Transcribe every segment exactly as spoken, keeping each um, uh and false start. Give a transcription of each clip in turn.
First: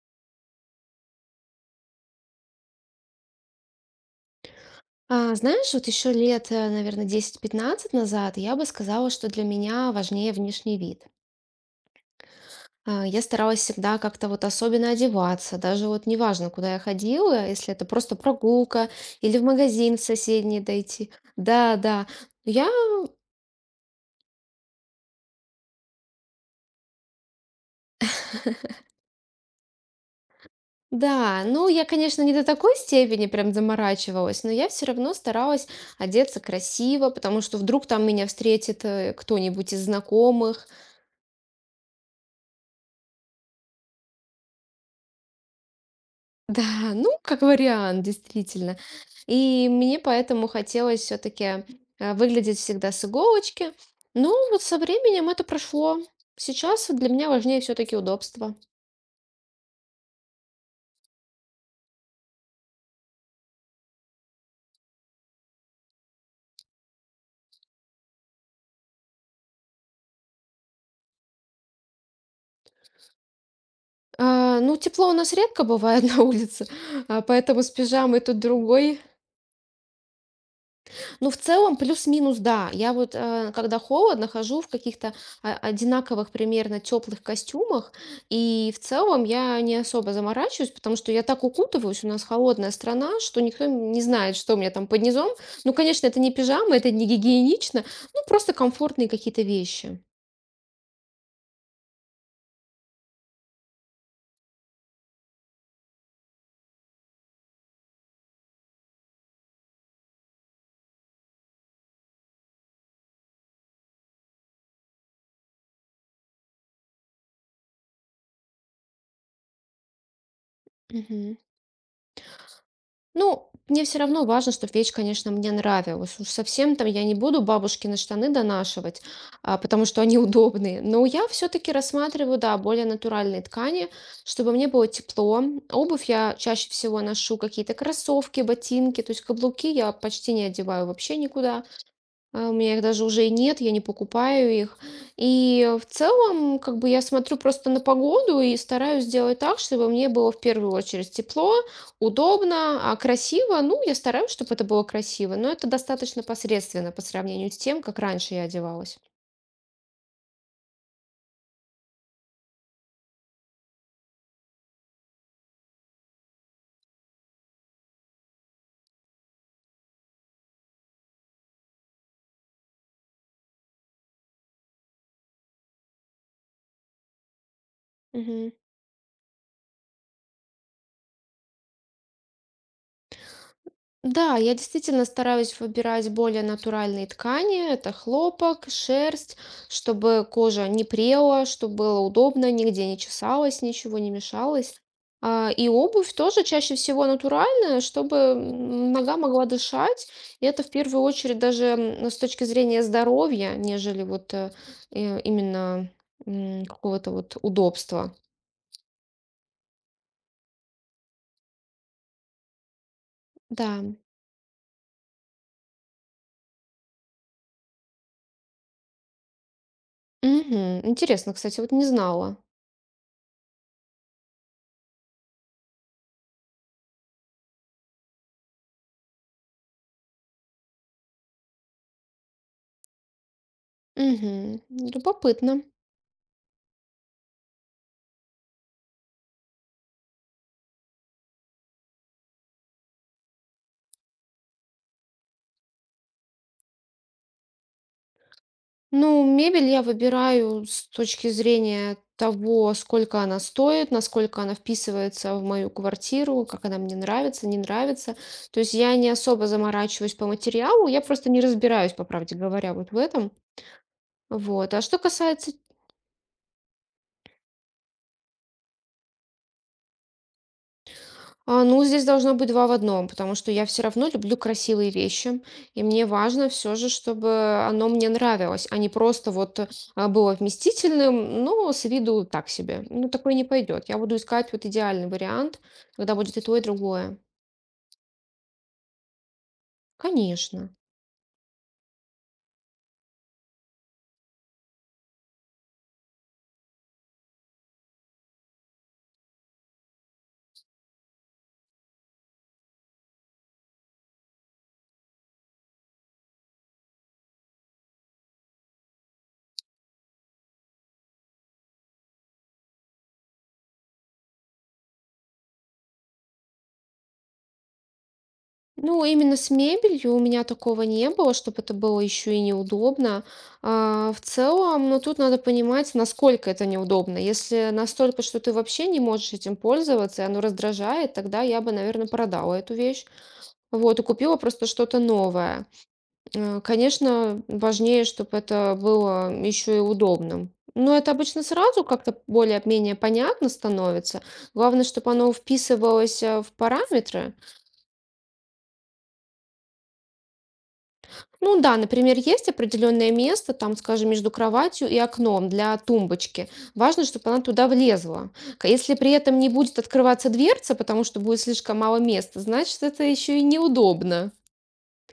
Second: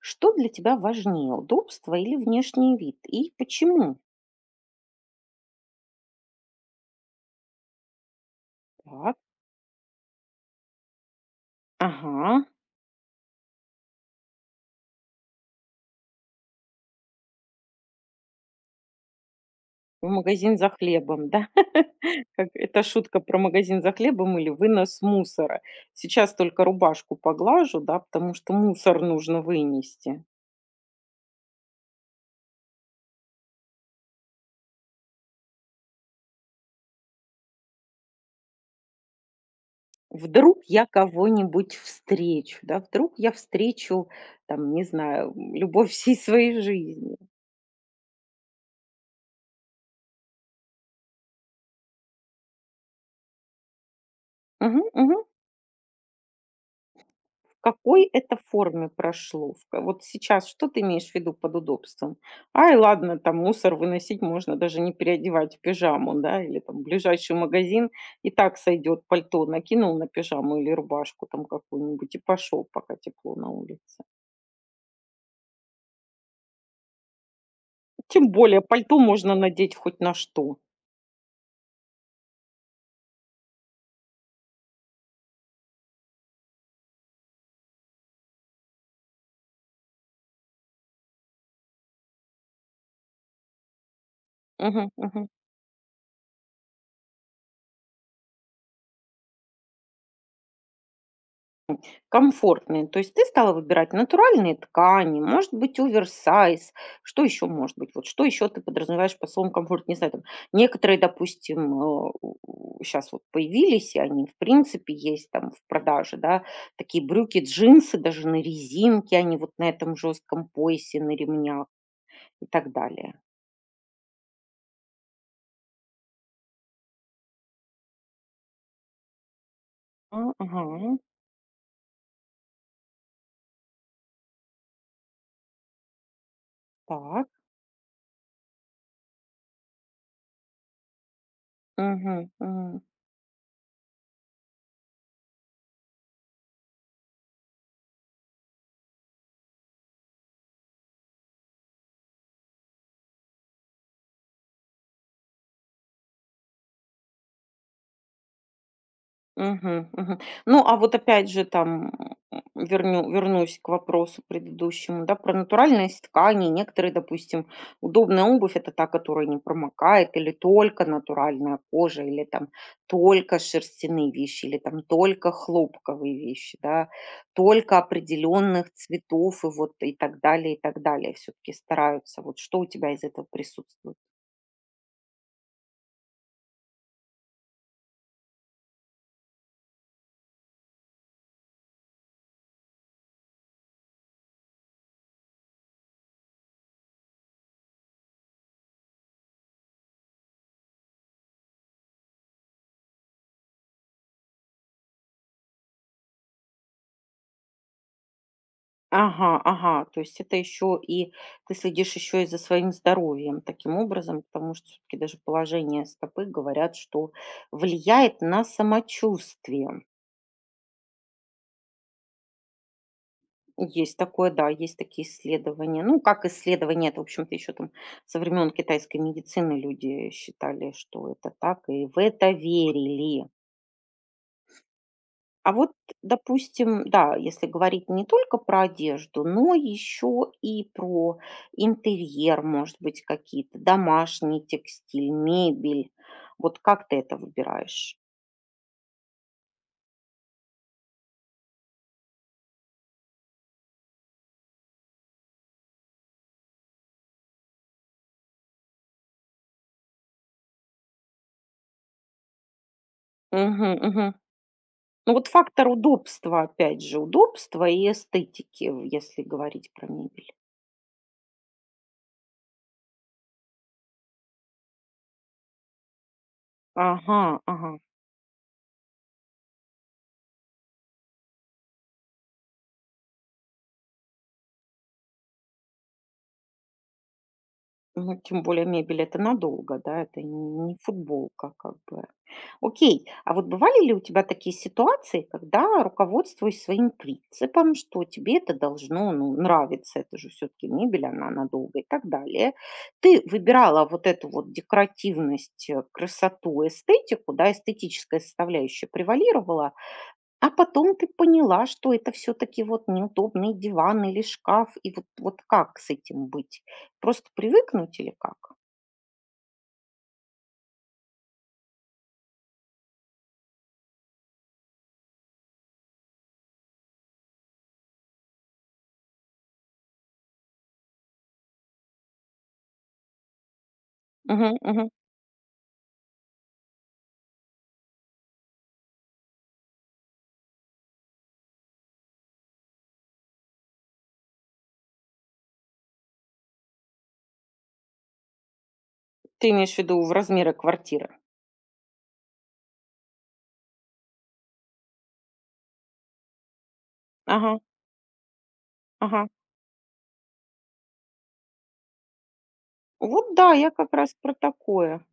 Что для тебя важнее, удобство или внешний вид? И почему? А, знаешь, вот еще лет, наверное, десять-пятнадцать назад я бы сказала, Так, что для меня важнее внешний вид. ага, А, Я старалась всегда как-то вот особенно одеваться, даже вот неважно, куда я ходила, если это просто прогулка или в магазин в магазин соседний за дойти. хлебом, да? Да, да. Как Я, это шутка про магазин за хлебом или вынос мусора. Сейчас только рубашку поглажу, да, потому что мусор нужно вынести. да, ну я, конечно, не до такой степени прям заморачивалась, но я все равно старалась одеться красиво, потому что вдруг там меня встретит э, кто-нибудь из Вдруг знакомых. я кого-нибудь встречу, да, вдруг я встречу, там, не знаю, любовь всей своей Да, ну, жизни. как вариант, действительно. И мне поэтому хотелось все-таки выглядеть всегда с иголочки. Но вот со Мгм, мгм. временем это прошло. Сейчас для меня важнее В все-таки какой это удобство. форме прошло? В ка Вот сейчас что ты имеешь в виду под удобством? Ай, ладно, там мусор выносить можно, даже не переодевать в пижаму, да, или там ближайший магазин, и так сойдет пальто, накинул на пижаму или рубашку там какую-нибудь и пошел, пока тепло на улице. А, ну, тепло у нас редко бывает на улице, а, поэтому с пижамой Тем тут более пальто другой. можно надеть хоть на что. Ну, в целом, плюс-минус, да. Я вот, э, когда холодно, хожу в каких-то а, одинаковых примерно теплых костюмах, и в целом я не особо заморачиваюсь, потому что я так укутываюсь, у нас холодная страна, что никто н- не знает, что у меня там Мгм, под мгм. низом. Ну, конечно, это не пижама, это не гигиенично, ну, просто комфортные какие-то вещи. Комфортные. То есть ты стала выбирать натуральные ткани, может быть, оверсайз. Что еще может быть? Вот что еще ты подразумеваешь по словом комфорт? Не знаю, там некоторые, допустим, сейчас вот появились, и они, в принципе, есть там в продаже, да, такие брюки, джинсы даже на резинке, они вот на этом жестком поясе, на Мгм. ремнях и так далее. Ну, мне все равно важно, чтобы вещь, конечно, мне нравилась. Уж совсем там я не буду бабушкины штаны донашивать, а, потому что они А, Ага, удобные. Но я все-таки рассматриваю, да, более натуральные ткани, чтобы мне было тепло. Обувь я чаще всего так. ношу какие-то кроссовки, ботинки, то есть каблуки я почти не одеваю вообще никуда. Мгм, А, у меня мгм. их даже уже и нет, я не покупаю их. И э, в целом, как бы я смотрю просто на погоду и стараюсь сделать так, чтобы мне было в первую очередь тепло, удобно, а красиво. Ну, я стараюсь, чтобы это было красиво, но это достаточно посредственно по сравнению с тем, как раньше я одевалась. Мгм, мгм. Ну, а вот опять же там, м, верню вернусь к вопросу предыдущему, да, про натуральность ткани. Некоторые, допустим, удобная обувь — это та, которая не промокает, или только натуральная кожа, или там только шерстяные вещи, или там только хлопковые вещи, да, только Мгм. определенных цветов и вот и так далее, и так далее. Все-таки стараются. Вот что у тебя из этого присутствует? Да, я действительно стараюсь выбирать более натуральные ткани. Это хлопок, шерсть, чтобы кожа не прела, чтобы было удобно, нигде не чесалось, ничего не мешалось. А, И обувь тоже чаще всего натуральная, чтобы м, нога могла дышать. И это в первую очередь даже м, с точки зрения здоровья, нежели вот э, э, именно м, какого-то вот удобства. Ага, ага. То есть это еще и ты следишь еще и за своим здоровьем таким Да. образом, потому что все-таки даже положение стопы, говорят, что влияет на самочувствие. Мгм. Интересно, кстати, вот не знала. Есть такое, да, есть такие исследования. Ну, как исследования, это, в общем-то, еще там со времен китайской медицины люди считали, что это так, и в это верили. Мгм. А Любопытно. вот, допустим, да, если говорить не только про одежду, но еще и про интерьер, может быть, какие-то домашний текстиль, мебель. Вот как ты это выбираешь? Ну, мебель я выбираю с точки зрения того, сколько она стоит, насколько она вписывается в мою квартиру, как она мне нравится, не нравится. То есть я не особо заморачиваюсь по материалу, я просто не разбираюсь, по правде говоря, вот в этом. Мгм, мгм. Вот. А что Ну вот касается. фактор удобства, опять же, удобства и эстетики, в- если говорить про мебель. А, ну, здесь должно быть два в одном, потому что я все равно люблю красивые вещи, и мне важно все же, Ага, чтобы ага. оно мне нравилось, а не просто вот э, а, было вместительным, но с виду так себе. Ну, такое не пойдет. Я буду искать вот идеальный вариант, когда будет и то, и другое. Ну, тем более мебель — это надолго, да, это не Конечно. не футболка как бы. Окей, а вот бывали ли у тебя такие ситуации, когда, руководствуясь своим принципом, что тебе это должно, ну, нравиться, это же все таки мебель, она надолго и так далее, ты выбирала вот эту вот декоративность, э, красоту, эстетику, да, эстетическая составляющая превалировала, а потом ты поняла, что это все таки вот неудобный диван или шкаф, и вот вот как с этим быть? Просто привыкнуть или как? Ну, именно с мебелью у меня такого не было, чтобы это было еще и неудобно. А, в целом, ну, тут надо понимать, насколько это неудобно. Если настолько, что ты вообще не можешь этим пользоваться, и оно раздражает, тогда я бы, наверное, продала эту вещь. Вот, и купила Мгм, просто мгм. что-то новое. Э, Конечно, важнее, чтобы это было еще и удобным. Но это обычно сразу как-то более-менее понятно становится. Главное, чтобы оно вписывалось э, в параметры. Ты имеешь в виду в размеры квартиры? Ну да, например, есть определенное место, там, скажем, между кроватью и окном для тумбочки. Важно, чтобы она Ага, туда влезла. К- Если при ага. этом не будет открываться дверца, потому что будет слишком мало места, значит, это Вот еще и да, я как раз про неудобно. такое.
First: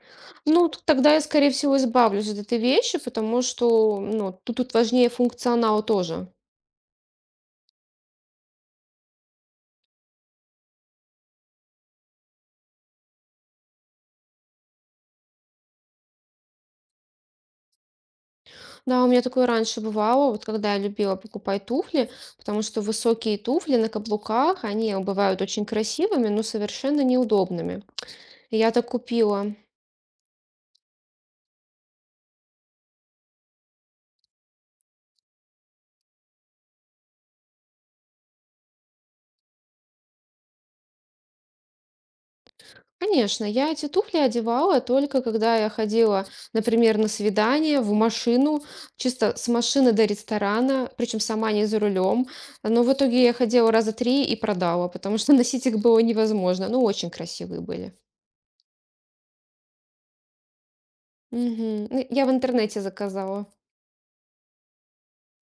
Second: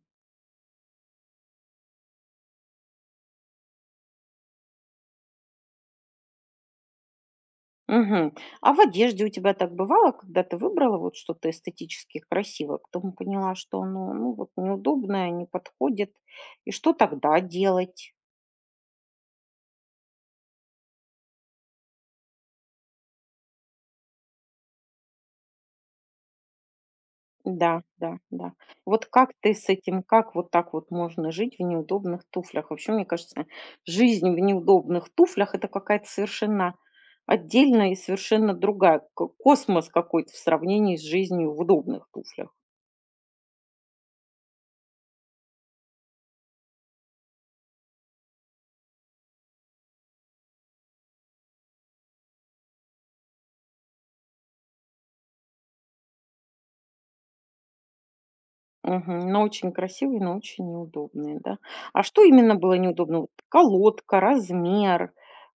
Ну, т- тогда я, скорее всего, избавлюсь от этой вещи, потому что, ну, тут, тут важнее функционал тоже. Мгм. А в одежде у тебя так бывало, когда ты выбрала вот что-то эстетически красивое, потом поняла, что оно, ну, вот неудобное, не подходит, и что тогда делать? Да, у меня такое раньше бывало, вот когда я любила покупать туфли, потому что высокие туфли на каблуках, они бывают очень красивыми, но совершенно Да, неудобными. да, да. И я так Вот как ты купила. с этим, как вот так вот можно жить в неудобных туфлях? Вообще, мне кажется, жизнь в неудобных туфлях — это какая-то совершенно отдельная и совершенно другая, ко- космос какой-то в сравнении с жизнью в удобных туфлях. Конечно, я эти туфли одевала только когда я ходила, например, на свидание, в машину, чисто с машины до ресторана, причем сама не за рулем. Но в итоге я ходила раза три и продала, потому что носить их было невозможно. Ну, очень красивые были. Мгм. Но очень красивые, но очень неудобные, да. Мгм. А Ну, что я в именно было интернете неудобно? Вот заказала. колодка, размер,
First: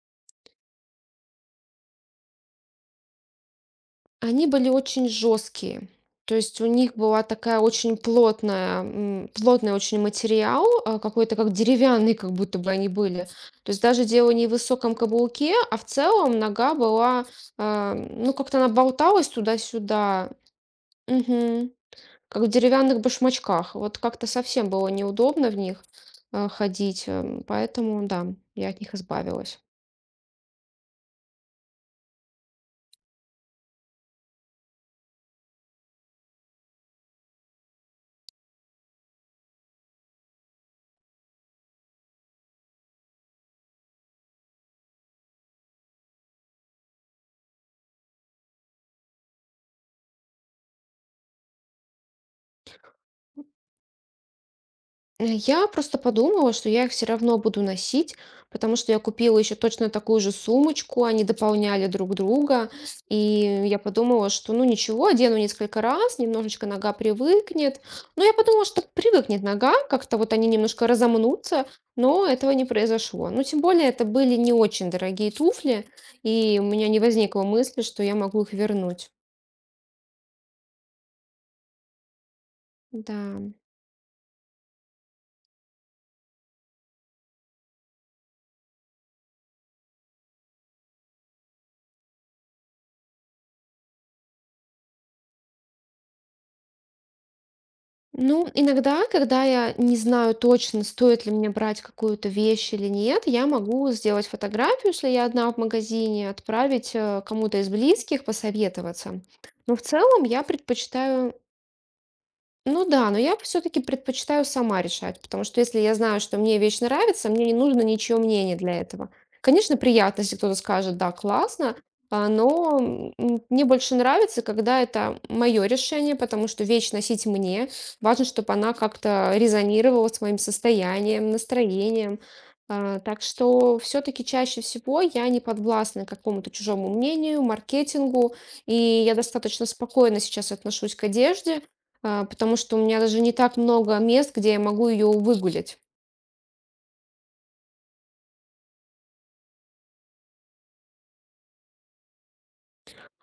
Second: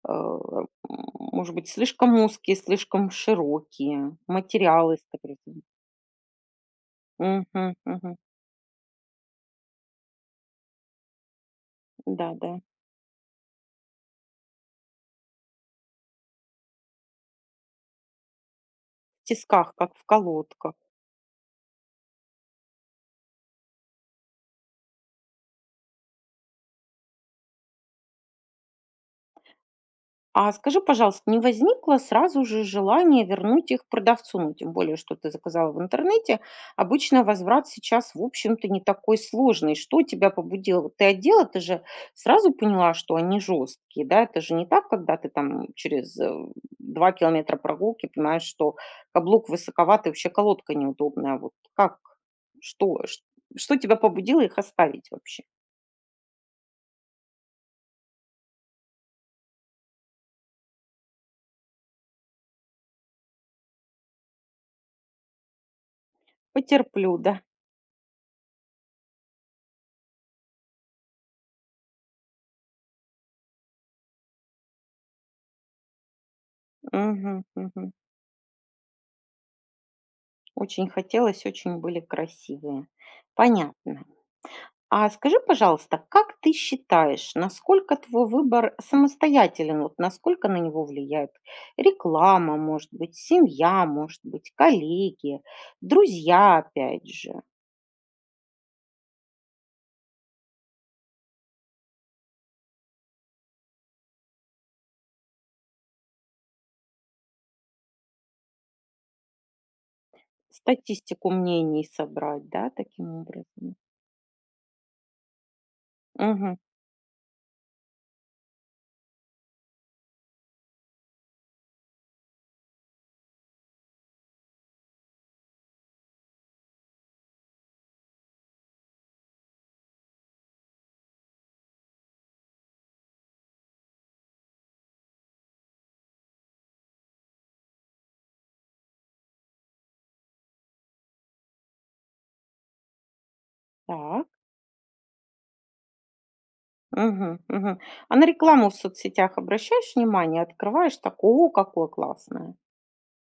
э, м, может быть, слишком узкие, слишком широкие, Они были материалы, из очень которых — жесткие. То есть у них была такая Мгм, очень мгм. плотная, м, плотный очень материал, а, какой-то как деревянный, как Да, будто да. бы они были. То есть даже дело не в высоком каблуке, а в целом нога была, а, ну как-то она болталась Тисках, как в туда-сюда. колодках. Мгм. Как в деревянных башмачках. Вот как-то совсем было неудобно в них э, ходить, эм, поэтому да, я от них избавилась. А скажи, пожалуйста, не возникло сразу же желание вернуть их продавцу? Ну, тем более, что ты заказала в интернете. Обычно возврат сейчас, в общем-то, не такой сложный. Что тебя побудило? Вот ты одела, ты же сразу поняла, что они жесткие, да? Это же не так, когда ты там через э, два километра прогулки понимаешь, что каблук высоковатый, вообще колодка неудобная. А вот как? Что? Ш- Что тебя побудило их оставить Э, вообще? Я просто подумала, что я их все равно буду носить, потому что я купила еще точно такую же сумочку, они дополняли друг друга, и я подумала, что ну ничего, одену несколько раз, немножечко нога Потерплю, да. привыкнет. Но я подумала, что привыкнет нога, как-то вот они немножко разомнутся, но этого не произошло. Ну, тем более, это были не очень дорогие туфли, и у меня не Мгм, возникло мысли, мгм. что я могу их вернуть. Очень хотелось, очень были красивые. Да. Понятно. А скажи, пожалуйста, как ты считаешь, насколько твой выбор самостоятелен? Вот насколько на него влияет реклама, может быть, семья, может быть, коллеги, друзья, опять же. Ну, иногда, когда я не знаю точно, стоит ли мне брать какую-то вещь или нет, я могу сделать фотографию, если я одна в магазине, отправить э, кому-то из близких, посоветоваться. Но в целом я Статистику предпочитаю мнений собрать, да, Ну таким да, но я образом. все-таки предпочитаю сама решать, потому что если я знаю, что Мгм. мне вещь нравится, мне не нужно ничье мнение для этого. Конечно, приятно, если кто-то скажет, да, классно, а, но м, мне больше нравится, когда это мое решение, потому что вещь носить мне. Важно, чтобы она как-то резонировала с моим состоянием, настроением. А, Так что все-таки чаще всего я не подвластна какому-то чужому мнению, маркетингу, и я достаточно спокойно сейчас отношусь к одежде, а, потому что у меня даже не так много Так. мест, где я могу ее выгулять. Мгм. Мгм. А на рекламу в соцсетях обращаешь внимание, открываешь — такое, какое классное.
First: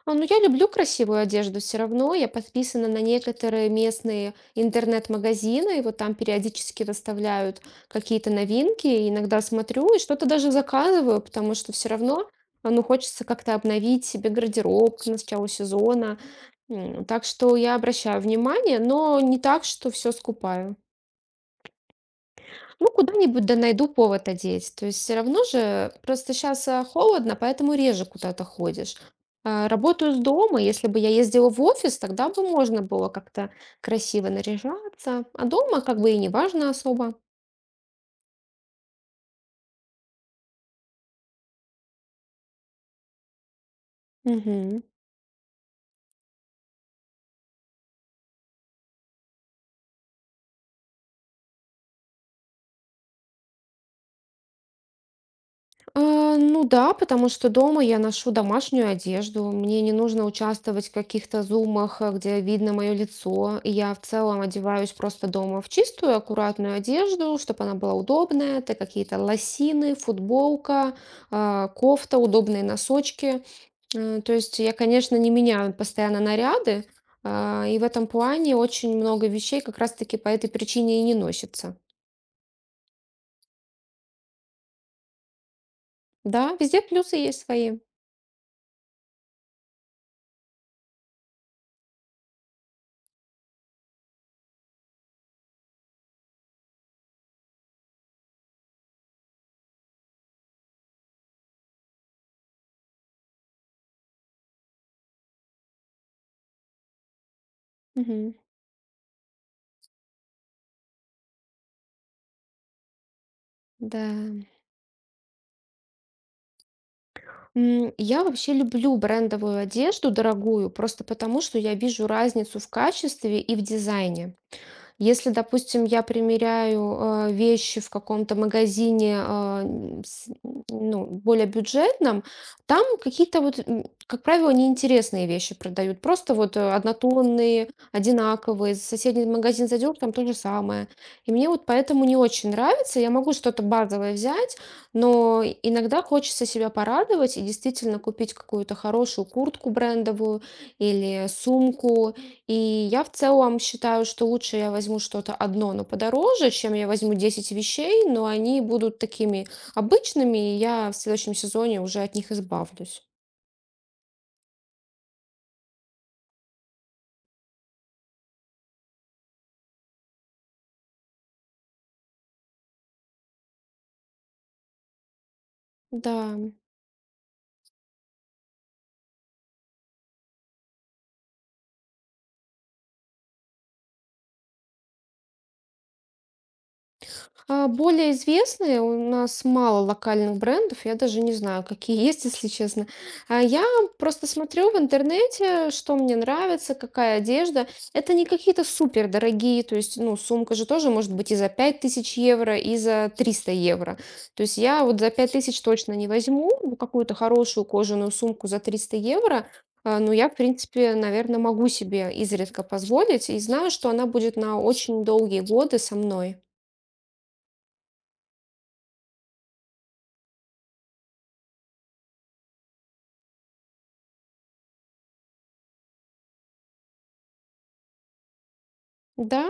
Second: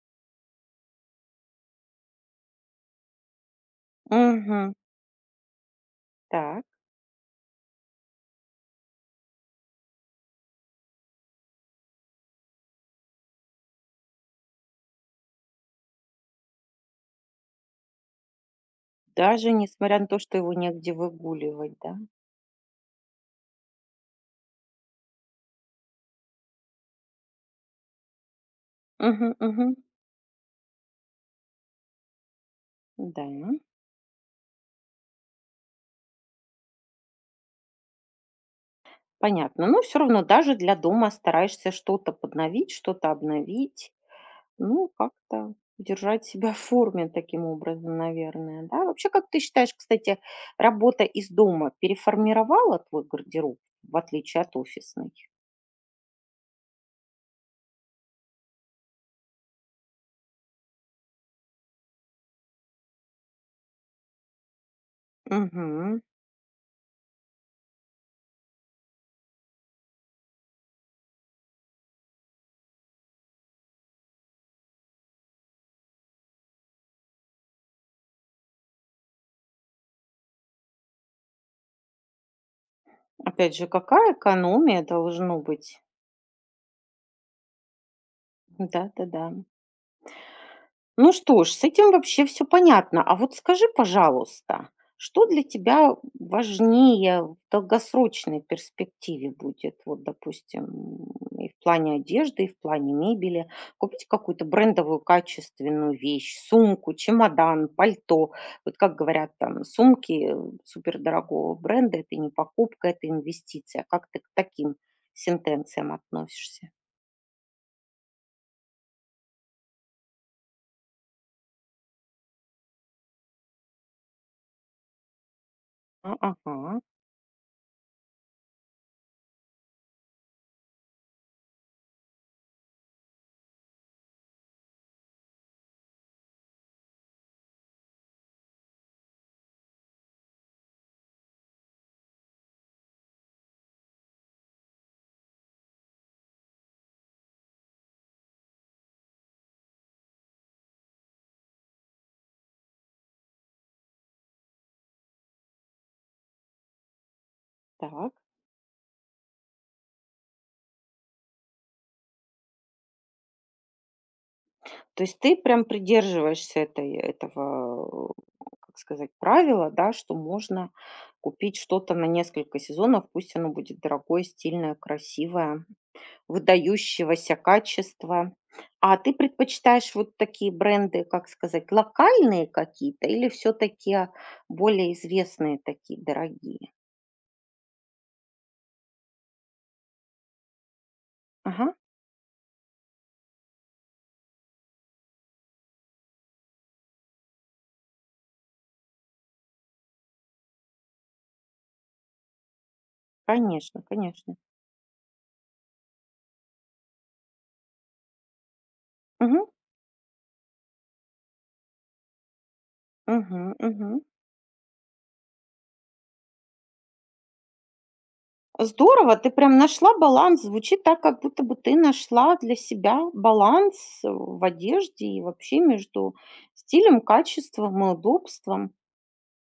А, Ну, я люблю красивую одежду все равно. Я подписана на некоторые местные Мгм. интернет-магазины, и вот там Так. периодически выставляют какие-то новинки. И иногда смотрю и что-то даже заказываю, потому что все равно, а, ну, хочется как-то обновить себе гардероб к началу сезона. М, Так что я обращаю внимание, но не Даже так, что несмотря на все то, что его скупаю. негде выгуливать, да? Ну, куда-нибудь да найду повод одеть. То есть все равно же, просто сейчас холодно, поэтому реже куда-то ходишь. Мгм, А, мгм. Работаю с дома, если бы я ездила в офис, тогда бы можно было Да, как-то красиво наряжаться. А дома как бы и не важно особо. понятно. Но все равно даже для дома стараешься что-то подновить, что-то обновить. Мгм. Ну, как-то держать себя в форме таким образом, наверное, да? Вообще, как ты считаешь, кстати, работа из дома переформировала твой гардероб, в отличие от офисной? А, Ну да, потому что дома я ношу домашнюю одежду, мне не нужно участвовать в каких-то зумах, э, где видно мое лицо, и я в целом одеваюсь просто дома в Мгм. чистую, аккуратную одежду, чтобы она была удобная, это какие-то лосины, футболка, а, кофта, удобные носочки. Э, То есть я, конечно, не меняю постоянно наряды, а, и в этом плане очень много вещей как раз-таки по этой причине и не носится. Опять же, какая экономия должно быть? Да, везде плюсы есть свои. Да-да-да. Ну что ж, с этим вообще все понятно. А вот скажи, пожалуйста, что для тебя важнее в долгосрочной перспективе будет? Вот, допустим, м, и в плане одежды, и в плане мебели. Купить какую-то брендовую качественную вещь, сумку, чемодан, пальто. Мгм. Вот как говорят, там, сумки э, супердорогого бренда — это не покупка, это инвестиция. Как ты к Да. таким сентенциям относишься? М, Я вообще люблю брендовую одежду, дорогую, просто потому, что я вижу разницу в качестве и в дизайне. Если, допустим, я А, ага, примеряю, э, вещи в каком-то магазине, а, м, с ну, более бюджетном, там какие-то вот, м, как правило, неинтересные вещи продают. Просто вот, э, однотонные, одинаковые. В соседний магазин зайдешь, там то же самое. И мне вот поэтому не очень нравится. Я могу что-то базовое взять, но иногда хочется себя порадовать и действительно купить какую-то хорошую куртку брендовую или сумку, и я в целом считаю, что лучше я возьму что-то одно, но подороже, чем я возьму десять вещей, так. но они будут такими обычными, и я в следующем сезоне уже от них избавлюсь. То есть ты прям придерживаешься этой этого, э, как сказать, правила, да, что можно купить что-то на несколько сезонов, пусть оно будет дорогое, стильное, красивое, Да. выдающегося качества. А ты предпочитаешь вот такие бренды, как сказать, локальные какие-то или все-таки более известные такие дорогие? А, Более известные. У нас мало локальных брендов, я даже не знаю, Ага, какие есть, если честно. А Я просто смотрю в интернете, что мне нравится, какая одежда. Это не какие-то супер дорогие, то есть, ну, сумка же тоже может быть и за пять тысяч евро, и за триста конечно, евро. конечно. То есть я вот за пять тысяч точно не возьму ну, какую-то хорошую кожаную сумку за триста евро, Угу, а, но я, в принципе, наверное, могу себе изредка позволить и угу, знаю, что мгм. она будет на очень долгие годы со мной. Здорово, ты прям нашла баланс. Звучит так, как будто бы ты нашла для себя баланс э, в одежде и вообще между стилем, качеством и удобством. Да,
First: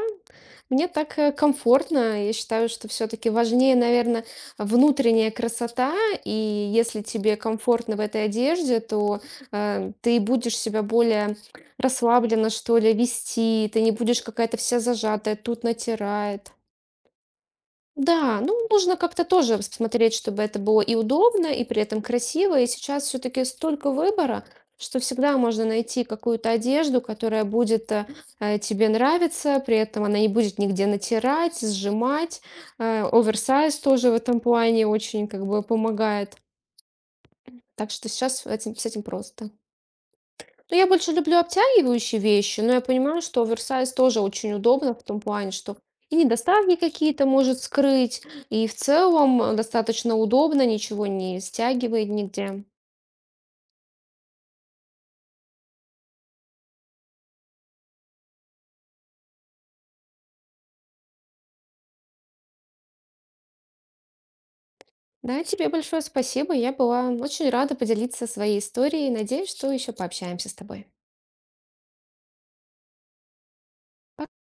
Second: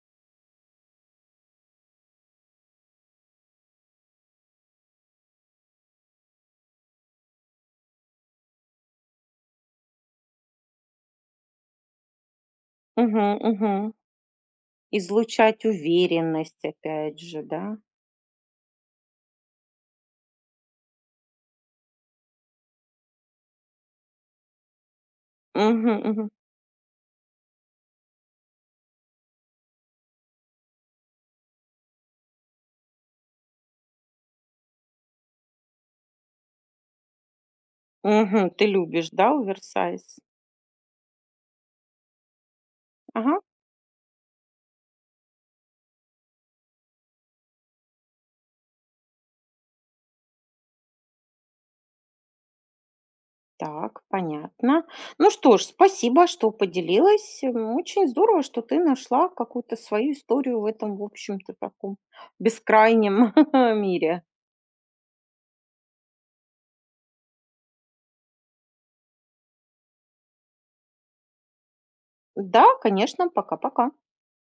мне так, э, комфортно. Я считаю, что все таки важнее, наверное, внутренняя красота. И если тебе комфортно в этой одежде, то, э, ты будешь себя более расслабленно, что ли, Мгм, вести. Ты не мгм. будешь какая-то вся зажатая, Излучать тут натирает. уверенность, опять же, да? Да, ну нужно как-то тоже смотреть, чтобы это было и удобно, и при этом красиво. И сейчас все-таки столько выбора, что всегда можно Мгм, найти мгм. какую-то одежду, которая будет э, э, тебе нравиться, при этом она не будет нигде натирать, сжимать. Э, Оверсайз тоже в этом плане очень как бы помогает. Так что сейчас Мгм. Ты этим, с этим любишь, да, просто. оверсайз? Ну, я больше люблю обтягивающие вещи, но я понимаю, Ага, что оверсайз тоже очень удобно в том плане, что и недостатки какие-то может скрыть, и в целом э, достаточно удобно, ничего не стягивает нигде. так, понятно. Ну что ж, спасибо, что поделилась. М, Очень здорово, что ты нашла какую-то свою историю в этом, в общем-то, таком бескрайнем мире. Да, тебе большое спасибо. Я была очень рада поделиться своей историей. Надеюсь, что еще пообщаемся с тобой. Пока. Да, конечно. Пока-пока.